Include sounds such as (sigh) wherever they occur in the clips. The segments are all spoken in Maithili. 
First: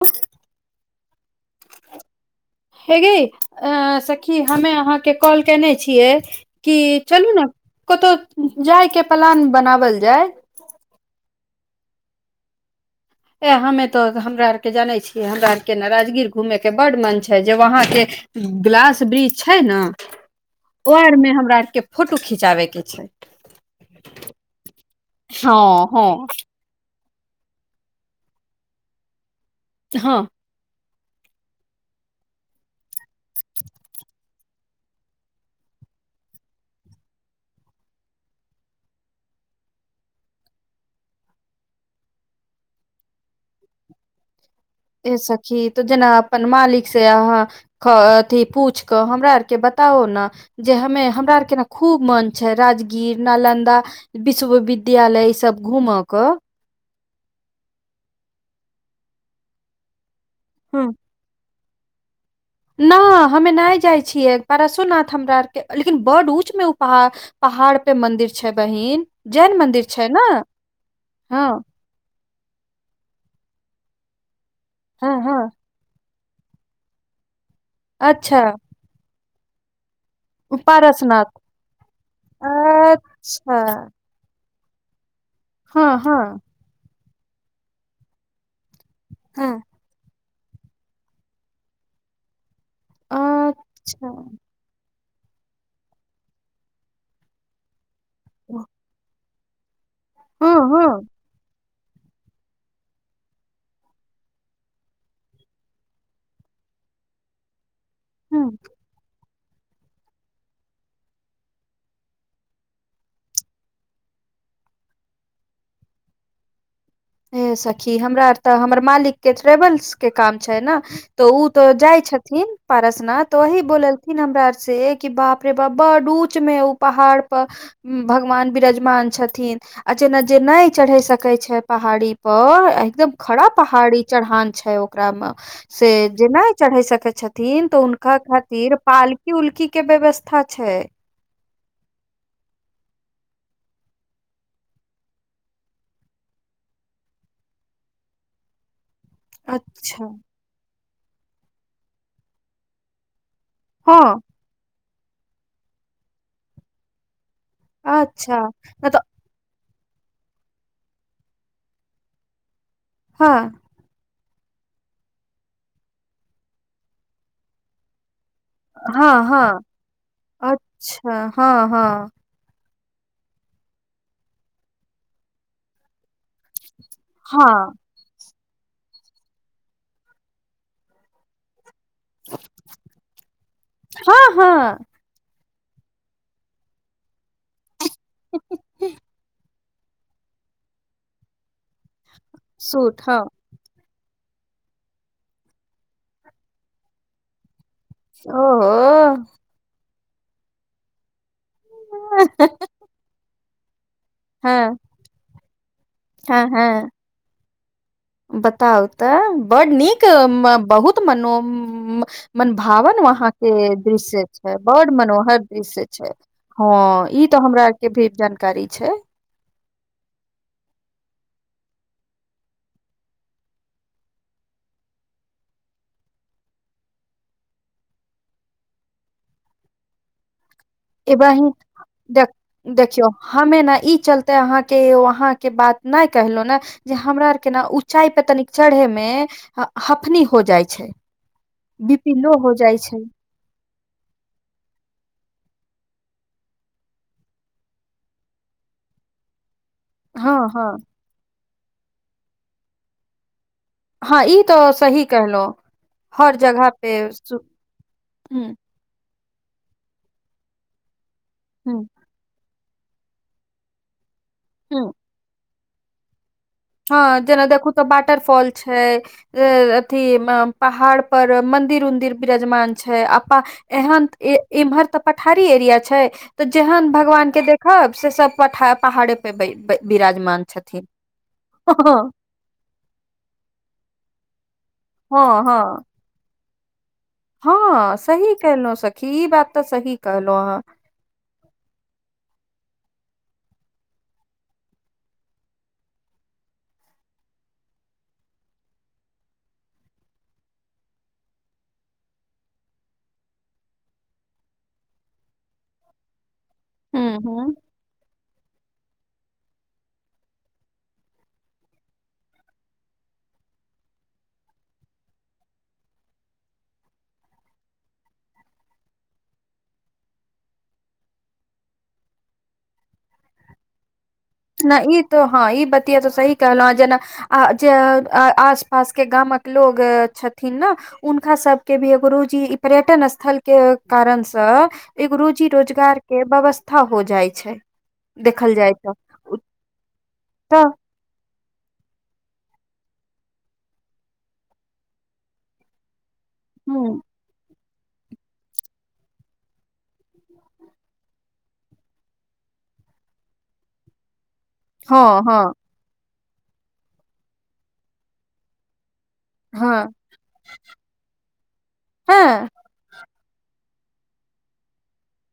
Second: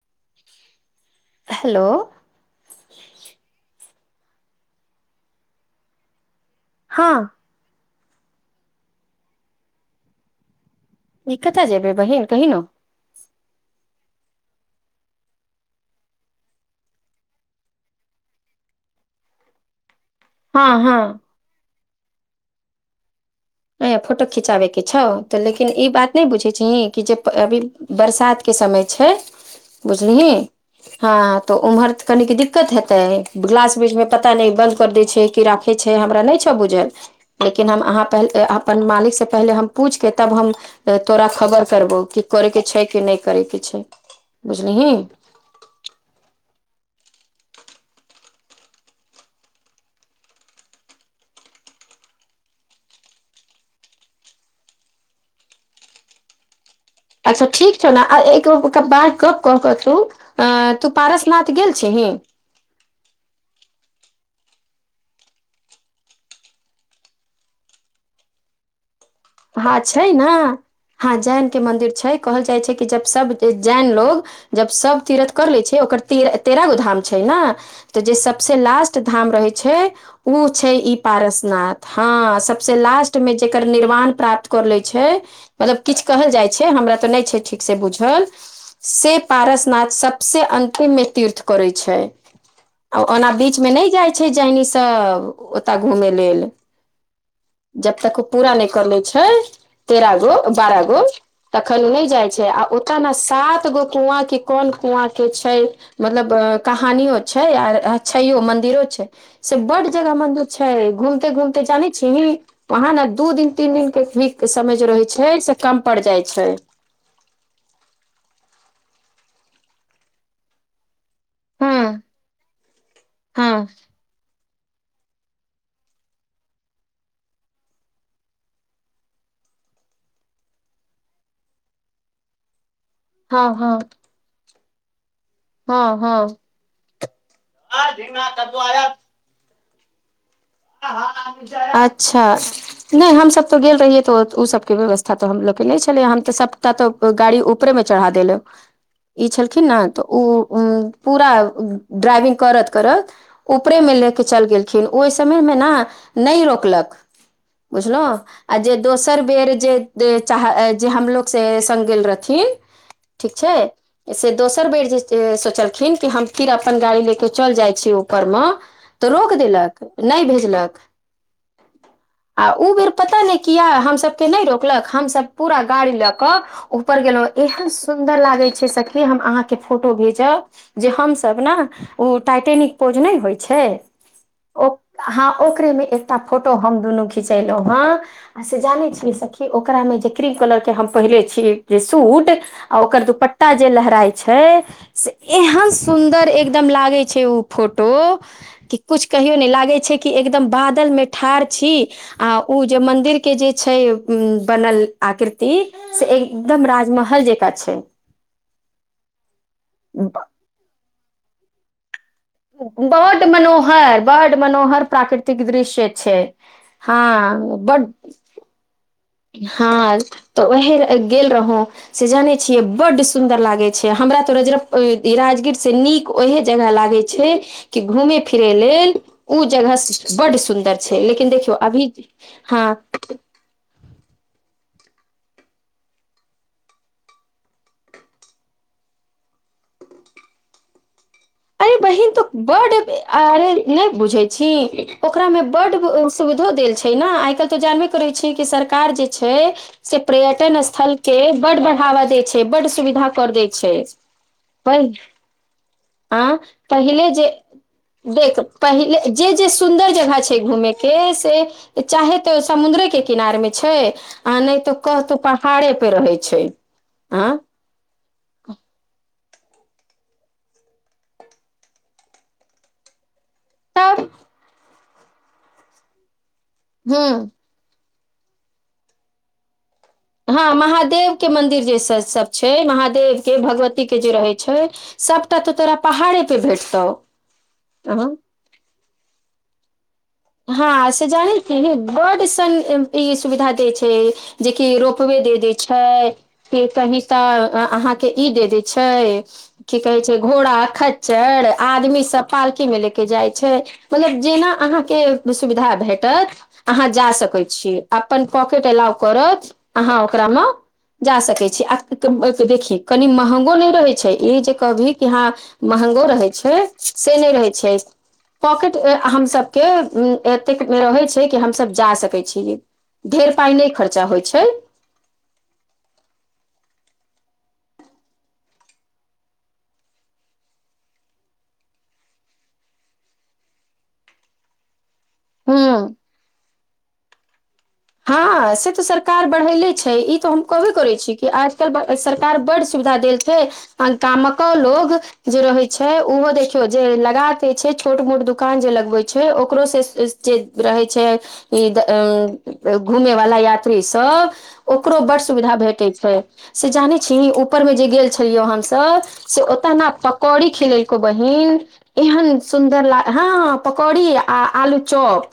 उस हेलो हेगै सखी हमे अहाँके कॉल केने छियै। कि हँ चलू ने कतहु जाइके प्लान बनाओल जाय। ए कत जेबै बहिन कहि न। ए हमे तो हमरा आर के जाने छियै हमरा आर के ने राजगीर घूमे के बड मन छै जे वहां के ग्लास बृष छैय ने हँ ओ हँ आरमे हमरा आरके फोटो खिचाबैके छैय। आ फोटो खिचाबे के छौ तऽ लेकिन ई हँ बात नहि बुझै छही कि जे अभी बरसातके समय छैय हँ बुझलिही। हँ तऽ उम्हर तऽ कनीक दिक्कत हेते गिलास वृष में पता नहि बंद कर देै छैय कीड़ा की छैय हमरा नहि छौ बुझल लेकिन हम आहा पहिल अपन मालिकसँ पहिले हम पूछिके तब हम तऽ तोरा खबर करबौ कि करे के छैय कि नहि करे के छैय बुझलिही। ए सखी तऽ जेना अपन मालिक से अहाँ ह अथि पूछि कऽ हमरा आरके बताओ ने। जे हमे हमरा आरके ने खूब मन छै राजगीर नालन्दा विश्वविद्यालय इसब घूम के। अच्छा ठीक छ ने एक बार क कर त तू पारस नाथ गेल छही? न हमे नहि जाइ छियै परारसोनाथ हमरा आर के लेकिन बड ऊँच मे उ पहा पहाड़ पे मंन्दिर छैय बहिन। जैन हँ मंदिर छै छैय ने हँ जैन के मंदिर छैय। कहल जाइ छैय कि जब सब जैन लोग जब सब हँ तीरथ हँ कर लै छैय ओकर त तेरह गो धाम छैय ने तऽ जे अच्छा सबस लास्ट धाम रहै छैय ओ छैय ई पारसनाथ हँ सबस लास्ट मे अच्छा जेकर निर्माण प्राप्त कर ले छैय मतलब हँ किछु कहल हँ जाइ छैय हमरा तऽ नहि छैय ठीक से बूझल से पारसनाथ सभसँ अन्तिममे तीर्थ करैत छैय। आ ओना बीच मे नहि अच्छा जाइ छैय जहनीसँ ओतय घुमे लेल। जब तक ओ पूरा नहि करले छैय तेरह गो हँ बारह हँ गो तखन नहि जाइ छैय आ ओतऽ न सात गो कुआँ कि कोन कुआँ के छैय मतलब कहानियो छैय आर अ छैयो हँ मंन्दिरो छैय। से बड्ड जगह मंन्दिर छैय घूमते घूमते जानै छिही वहाँ न दू दिन तीन दिन के तभी के समय जे रहै छैय से कम पड़ जाइ छैय। हे सखी हमरा आर तऽ हमर मालिक के ट्रेवल्स के काम छैय ने तऽ ओ तो हँ जाय छथिन पारसनाथ तऽ हँ वही बोलेलथिन हमरा आर से ए कि बाप रे बाप बड्ड ऊंच में उ पहाड़ प भगवान विराजमान छथिन आ जेना जे नहि चढ़य सकैत छैय पहाड़ी पर आ एकदम खड़ा हँ हँ पहाड़ी चढ़ान छैय ओ ओकरा म से हँ जे हँ नहि चढ़ै सकै छथिन तऽ हुनका खातिर पाल उल्की के व्यवस्था छैय। अच्छा नहि हमसभ तऽ गेल रहियै तऽ ओ सभके व्यवस्था तऽ हमलोगके नहि छलै हम तऽ सभटा तऽ ओ गाड़ी ऊपरे मे चढ़ा देलक। (unintelligible) ई छलखिन ने तऽ अच्छा ओ उ पूरा ड्राइविंग करत करत ऊपरेमे हँ लेके चलि गेलखिन ओहि समयमे न नहि रोकलक बुझलौं अच्छा आ जे मतलब दोसर बेर जे चाह जे हमलोग से संग गेल रहथिन हँ ठीक छै से दोसर बेर जे सोचलखिन कि हम फिर अपन गाड़ी लेऽ केऽ चल जाइत छी ऊपरमे तऽ हँ रोक हँ देलक नहि भेजलक अच्छा हँ हँ आ ओ बेर पता नहि किया हमसभके नहि रोकलक हमसभ पूरा गाड़ी लऽ कऽ ऊपर गेलौं एहन हँ सुन्दर लागै छै सखी हम अहाँके फोटो भेजब जे हमसभ न ओ टाइटेनिक पोज नहि होय छै हँ ओ हँ हँ ओकरे मे एकटा फोटो हम दुनू खिचेलौं हं आ से जानै छियै सखी ओकरा में जे क्रीम कलर के हम पहिनेे छी जे सूट आ सूट ओकर हँ दुपट्टा जे लहराई छै से एहन सुन्दर एकदम लागे छै उ फोटो कि कुछ ओहो कहियो ने लागे छै कि एकदम बादल में ठार छी आ उ जे मन्दिर के जे छै हँ बनल आकृति से हँ एकदम हँ राजमहल जेका छै बताउ तऽ बड नीक म बहुत मनो म मनभावन बड वहाँ के मनोहर दृश्य बड छै मनोहर बड मनोहर प्राकृतिक दृश्य छै हँ ई तऽ हँ हमरा आर के बड भी जानकारी छै हँ तऽ ओएह गेल रहौ से जानै छियै बड्ड सुन्दर लागैत छै हमरा त रजरप्प इ राजगीर से नीक ओहे जगह लागे छै कि घूमे फिरे लेल ओ जगह बड सुन्दर छै लेकिन एबाही देखियौ अभी देख हँ देखियौ हमे न ई चलते अहाँके वहाँके बात नहि कहलौं न जे हमरा आरके न ऊँचाइ पे तनिक चढ़े मे हफनी हो जाइ छै अरे बी बहिन पी तऽ लो हो बड जाइ छै आरे नहि बुझै छी ओकरा में बड सुविधो देल छै न आय काल्हि त जानवे करै छै कि सरकार जे छै से हँ पर्यटन हँ स्थल के बड बढ़ावा दै छै बड सुविधा कर दे छै हँ ई तऽ सही कहलहुं आ पहिले जे देख हुँ पहिले जे जे सुन्दर जगह छै घूमे के से हुँ चाहे त समुंद्रे के किनार मे छै आ नहि त हुँ कहतो पहाड़े पे रहे छै हँ आँ जेना देखू तऽ वाटर फॉल छै इ अथि पहाड़ पर मन्दिर उन्दिर बिरजमान छै तब एहन इम्हर तऽ पठारी एरिया छै तऽ जेहन भगवान हूँ के देख हब से सब प पहाड़े पे बिराजमान हँ छथिन महादेव के मंदिर जे हँ सब छै महादेव के भगवती के जे रहे छै सभटा हँ तो तोरा हँ पहाड़े पे भेटतौ हँ सही कहलौं सखी ई बात तऽ सही कहलहुँ अहाँ हँ से जान छीही बड सन ई सुविधा देै छै जेकि रोपवे दे दै छै के कही तऽ अहाँके ई दे दै छै की कहे छै घोड़ा खच्चर आदमी सब पालकी मे ले के जाइ छै मतलब जेना अहाँके सुविधा भेटत अहाँ जा हुँ हुँ सकैत छीयै अपन पॉकेट एलाव करत अहाँ ओकरा म जा सकै छी आ देखी कनि महंगो नहि रहे छै ई जे कहभी कि यहा महगो रहै छै से नहि रहै छै पॉकेट हमसब के एतेक मे रहै छै कि हमसब जा सकै छीय ढेर पाई नहि खर्चा होइ छै नहि ई तो हँ ई बतिया तऽ सही कहलहु ह जेना आ जे आस पास के गामक लोग छथिन ने हुनका सबके भी एगो रोजी पर्यटन स्थल के कारण सँ एगो रोजी हूँ रोजगार के व्यवस्था हो जाय छै देखल हँ से जाय तऽ सरकार उ बढ़ेले छै ई तऽ हम कहबे करै छी कि आज आ सरकार बड सुविधा देल छै आ गामको लोग जे रहे छै उहो दे देखियौ जे ह लगा केे छै छोट मोट दुकान जे लगवे छै ओकरो से जे रहे छै ई घूमे वाला यात्री सब ओकरो बड हँ हँ सुविधा भेटे छै से जानै छीही ऊपरमे जे गेल छलियै हमसभ से ओत ने हँ पकौड़ी खेलेलको बहिन एहन सुन हँ सूनदर ला हँ पकौड़ी आ आलू चॉप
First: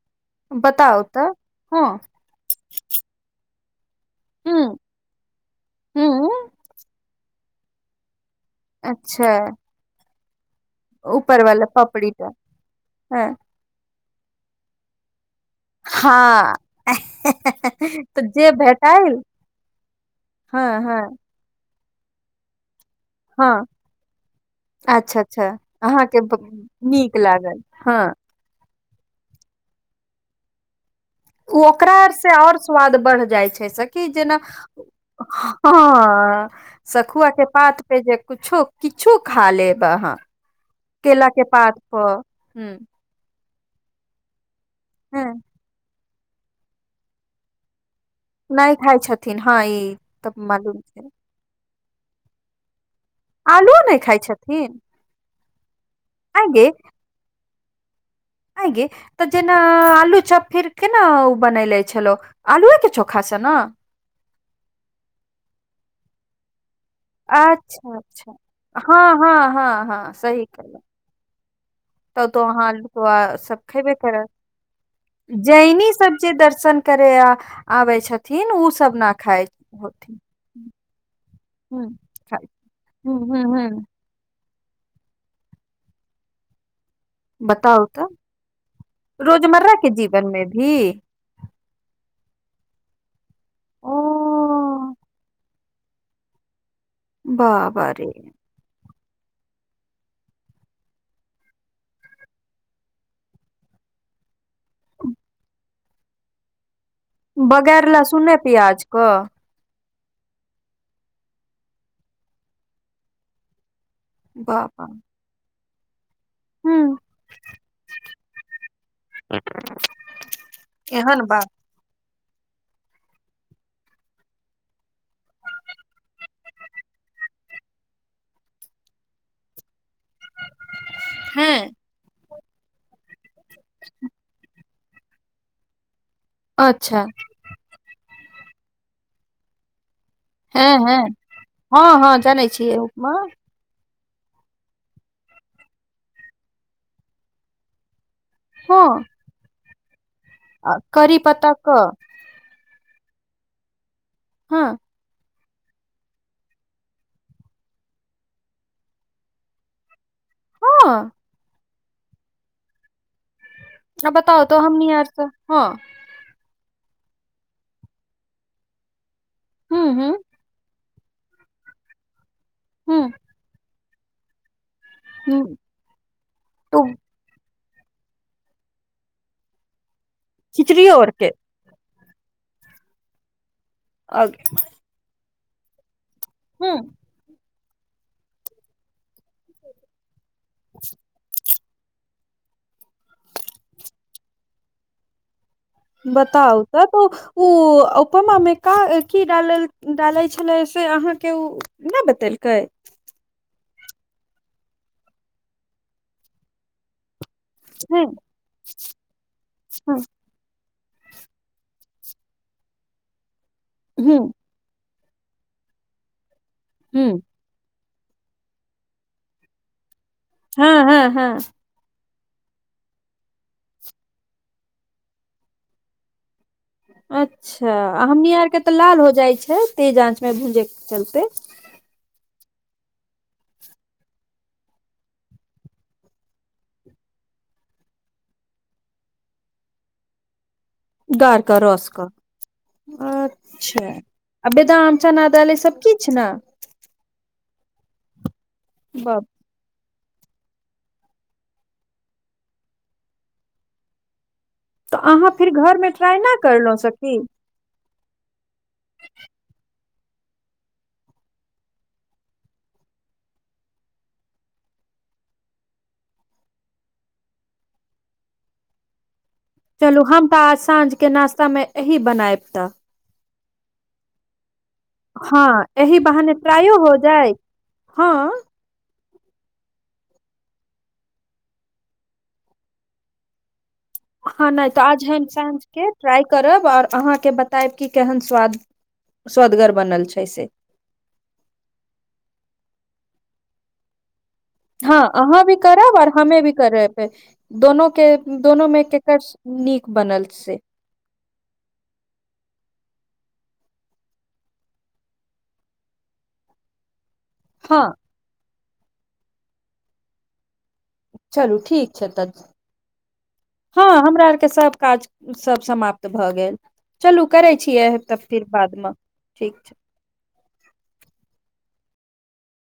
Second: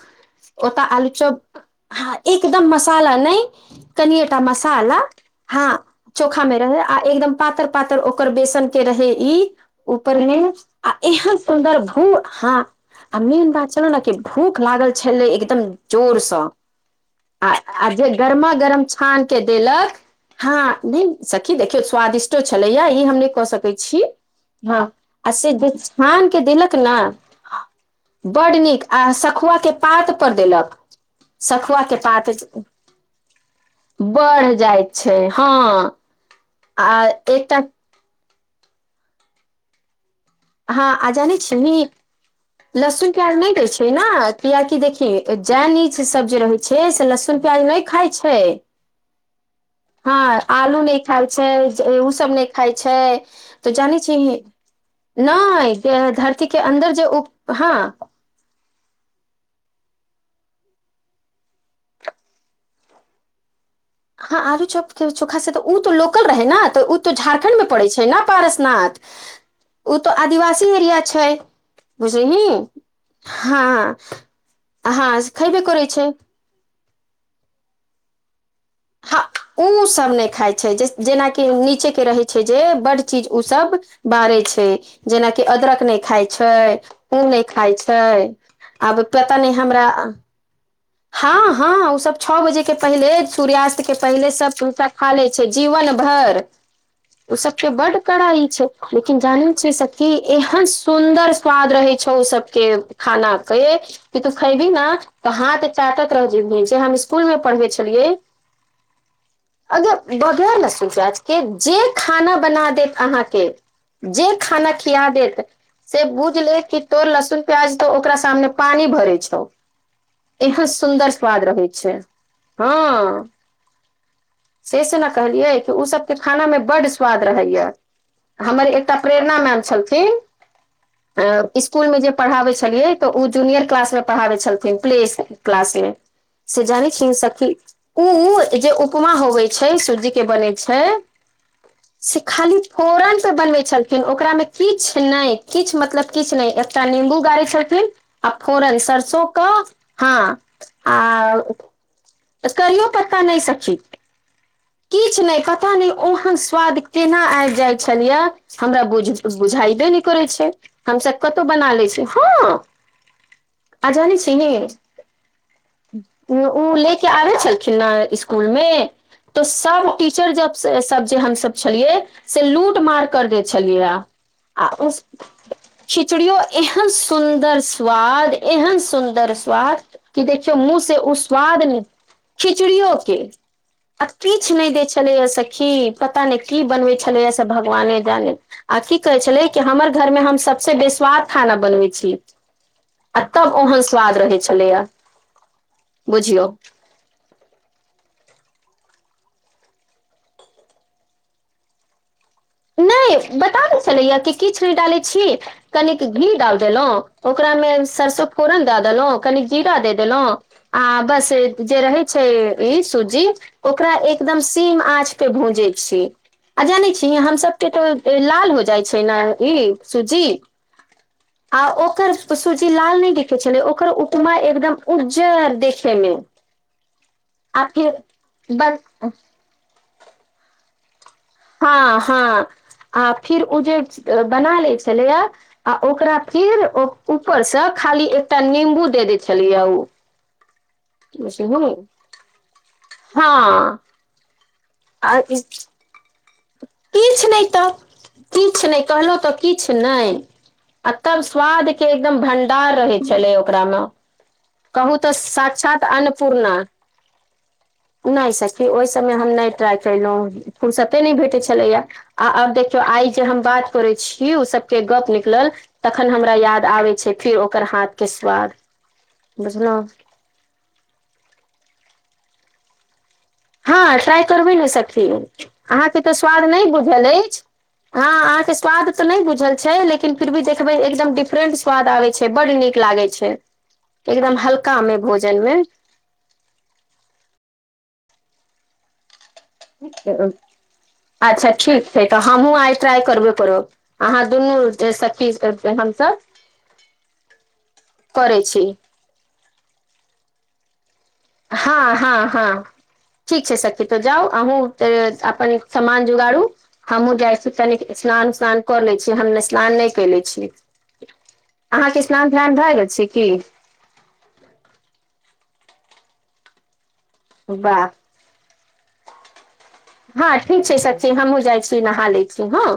ओता बताउ आलू तऽ चॉप हँ आ एकदम मसाला नहि कनएटा ह मसाला हँ चोखा ह में रहे आ एकदम पातर पातर ओकर बेसन के रहे अच्छा ई ऊपर मे आ एहन ऊपर वाला सुन्दर भू पपड़ी टा हँ आ हँ मेन बात छल न कि भूख लागल छलै एकदम जोरसँ हँ आ आ जे तऽ गरमा गरम भेटाइल छान के देलक हँ नहि सखी देखियो स्वादिष्ट को छलैया ई हम नहि कऽ हँ सकै छी हँ अच्छा आ अच्छा से अहाँके छान के ब- देलक ने नीक लागल हँ बड नीक आ सखुआ के पात पर देलक ओ सखुआ ओकरा के से पात आओर स्वाद बढ़ जाइ छै से कि जेना बढ़ जाइत छै हँ आ सखुआ के एकटा पात पे जे कुछो किछो खा लेब अहाँ हँ आ केला जानी के पात छिही पर ह लसुन प्याज नहि दै छै ने कियाकि देखि ह जैनि सब जे रहे छै से लसन प्याज नहि खाई छै नहि खााय छथिन हँ ई तब मालूम छै से ओ सब नहि खाइ छै तऽ आलूओ नहि जानै छी खाइ छथिन नहि से धरती आइ के अन्दर जे उग हँ आ गे तऽ जेना आलू चाप फिर केना ओ बनेले छलो आलुए के चोखा स ने हँ आलू चौक के चोखा से तऽ ओ तऽ लोकल रहै ने तऽ उ तो झारखण्ड मे पड़ै अच्छा छै ने अच्छा पारसनाथ हँ हँ हँ ओ हँ तऽ सही आदिवासी कहल एरिया छै तब तो बुझलिही वहां सब हँ खेबे करत हँ खयबे करै जैनी छै सब जे दर्शन करै आबै छथिन ओसभ हँ ओसभ नहि खाइ छै जे जेनाकि हुँ नीचेके रहै छै खाय जे बड हुँ चीज हुँ ओसभ हुँ बारै छै जेनाकि अदरक नहि खाइ छै ओ नहि खाय बताउ छै तऽ आब पता नहि रोजमर्रा हमरा के जीवन मे भी हँ हँ ओसभ छः बजे के पहिले सूर्यास्त के ओ पहिले सब पूरा खा लै छै जीवन भर ओ सबके बाबा बड रे कड़ाई छै लेकिन जानै छियै सखि एहन सुन्दर स्वाद रहै छौ ओ सबके खाना के तू खेबी ने तऽ हाथ चाटत रह जेबही जे स्कूल मे बगैर लहसुन ने प्याज के अगा बगेर लहसून प्याज के जे खाना बना देत अहाँके जे खाना बाबा खिया देत से बुझ ले कि हुँ तोर लहसुन प्याज तो ओकरा सामने पानी भरे छै एहन सुन्दर एहन स्वाद बात रहै छै हँ से से ने कहलियै कि उ सबके खाना मे बड्ड स्वाद रहैया आ हमर एकटा प्रेरणा मैम छलथिन हैं तऽ स्कूल मे जे पढ़ाबै छलियै तऽ ओ जूनियर क्लास मे पढ़ाबै छलथिन प्ले स्कुल क्लास मे से जानै अच्छा छियै सखी उ जे उपमा होबै छै सूजि के बनैत हैं छै हैं हँ हँ से जानै खाली छियै उपमा फोरन सऽ बनबै छल खिन ओकरा मे किछु नहि किछु मतलब किछु नहि एकटा नीम्बू गाड़ै छलखिन आ फोरन हँ सरसो कऽ हँ आ करी पत्ता कऽ करियो पत्ता नहि सखी हँ किछु नहि पता नहि ओहन स्वाद केना आबि जाय छलये हमरा बुझ बुझैबे नै करै छै हँ हमसभ कतहु बना लै छी हँ आ जानै बताउ छीहि तऽ हमनी आर तऽ हँ उ उ लेके आबै छलखिन नऽ स्कूल मे तो हूँ सब टीचर जब सब जे हमसभ छलियै से लूट मार हूँ कर देै छलियै य आ उस हूँ खिचड़ीयो तो एहन सुन्दर स्वाद एहन सुन्दर स्वाद कि देखियौ मुँह खिचड़ी से और उ के स्वाद ने खिचड़ियो के आ आगे किछ नहि देय छलेये सखी पता नहि की हूँ बनवे छलैये से भगवाने जाने आ की कहै छलै कि हमर घरमे हम सबसे बेस्वाद खाना बनबै छी आ तब ओहन स्वाद रहै छलैया बुझियौ बताउ तऽ ओ उ उपमा मे का की डालल डालय छेलै से अहाँके उ नहि बतैलकै नहि बता दै छलैया कि किछु नहि डालै छी कनिक घी डाल देलहुँ ओकरामे हूँ सरसो फोरन दऽ देलहुँ कनि जीरा दे हूँ देलहुँ आ बस जे रहे छै ई सुजी ओकरा हूँ एकदम धीम आँच पे भूंजै छियै आ जानै छियै हूँ हम सब के तऽ ई लाल हो जाइ छै नऽ ई सुजी हँ हँ हँ आ ओकर सूजी लाल नै देखे छेलै ओकर उपमा एकदम उज्जर देखे मे। (inaudible) आ अच्छा फिर हमनी आरके तऽ बन लाल हो जाइ छै तेज आँचमे भूजै के चलते हँ हँ आ फिर उ जे बना ले छलैया आ ओकरा फीर ऊपर सँ खाली एकटा नीम्बू दे दै छैलैय उ गारकऽ रस कऽ हँ अच्छा आ बेदाम चना दाइल ई सब किछ नऽ किछ नहि तऽ किछु नहि कहलहुँ बाप तऽ किछु नहि आ तब स्वाद के एकदम भंडार रहै छलै ओकरा मे कहू तऽ अहाँ फिर घर साक्षात मे ट्राई न अन्नपूर्णा करलहुं सखी नहि सखी ओहि सभमे हम नहि ट्राइ केलहुँ फुर्सते नहि भेटैत छलैए आ आब देखियौ आइ जे हम बात करै छी ओ सबके गप्प निकलल तखन हमरा याद आबै छै फेर ओकर हाथ के स्वाद बुझलहुँ चलू हम तऽ आज साँझ के नाास्ता मे ओही बनायब तऽ हँ ट्राय करबै ने स खी हँ आहाँ एहि के तऽ बहाने स्वाद नहि ट्रायो हो बुझल जाय अछि अहाँ अहाँ हँ के स् स्वाद तऽ नहि बुझल छै लेकिन फिर भी देखबै एकदम डिफरेंट स्वाद आबे छै बड्ड नीक लागै छै एकदम हल्का मे भोजन मे ट्राइ करब आओर अहाँके बतायब कि केहन स्वाद स्वदगर बनल छै से अच्छा ठीक छै तऽ हमहुँ आइ ट्राई करबे करब अहाँ दुनू हँ सखी अहाँ भी करब आओर हमसब हमे भी करबे दोनो के करै छी दोनो मे केकर नीक बनल छै हँ हँ हँ ठीक छै सखी तो जाउ अहूँ अपन समान जोगाड़ु हमहुँ जाइ छी हँ तनीक स्नान उस्नान कर ले छीयै हम स्नान नहि क ले छीयै चलू ठीक छै अहाँके तऽ स्नान ध्यान भए गेल छै की हँ हमरा आरके सभ काज सब समाप्त भए गेल चलू करै वाह छियै तऽ फिर बादमे ठीक छै हँ ठीक छै सखि हमहुँ जाइ छी नहा लै छी हँ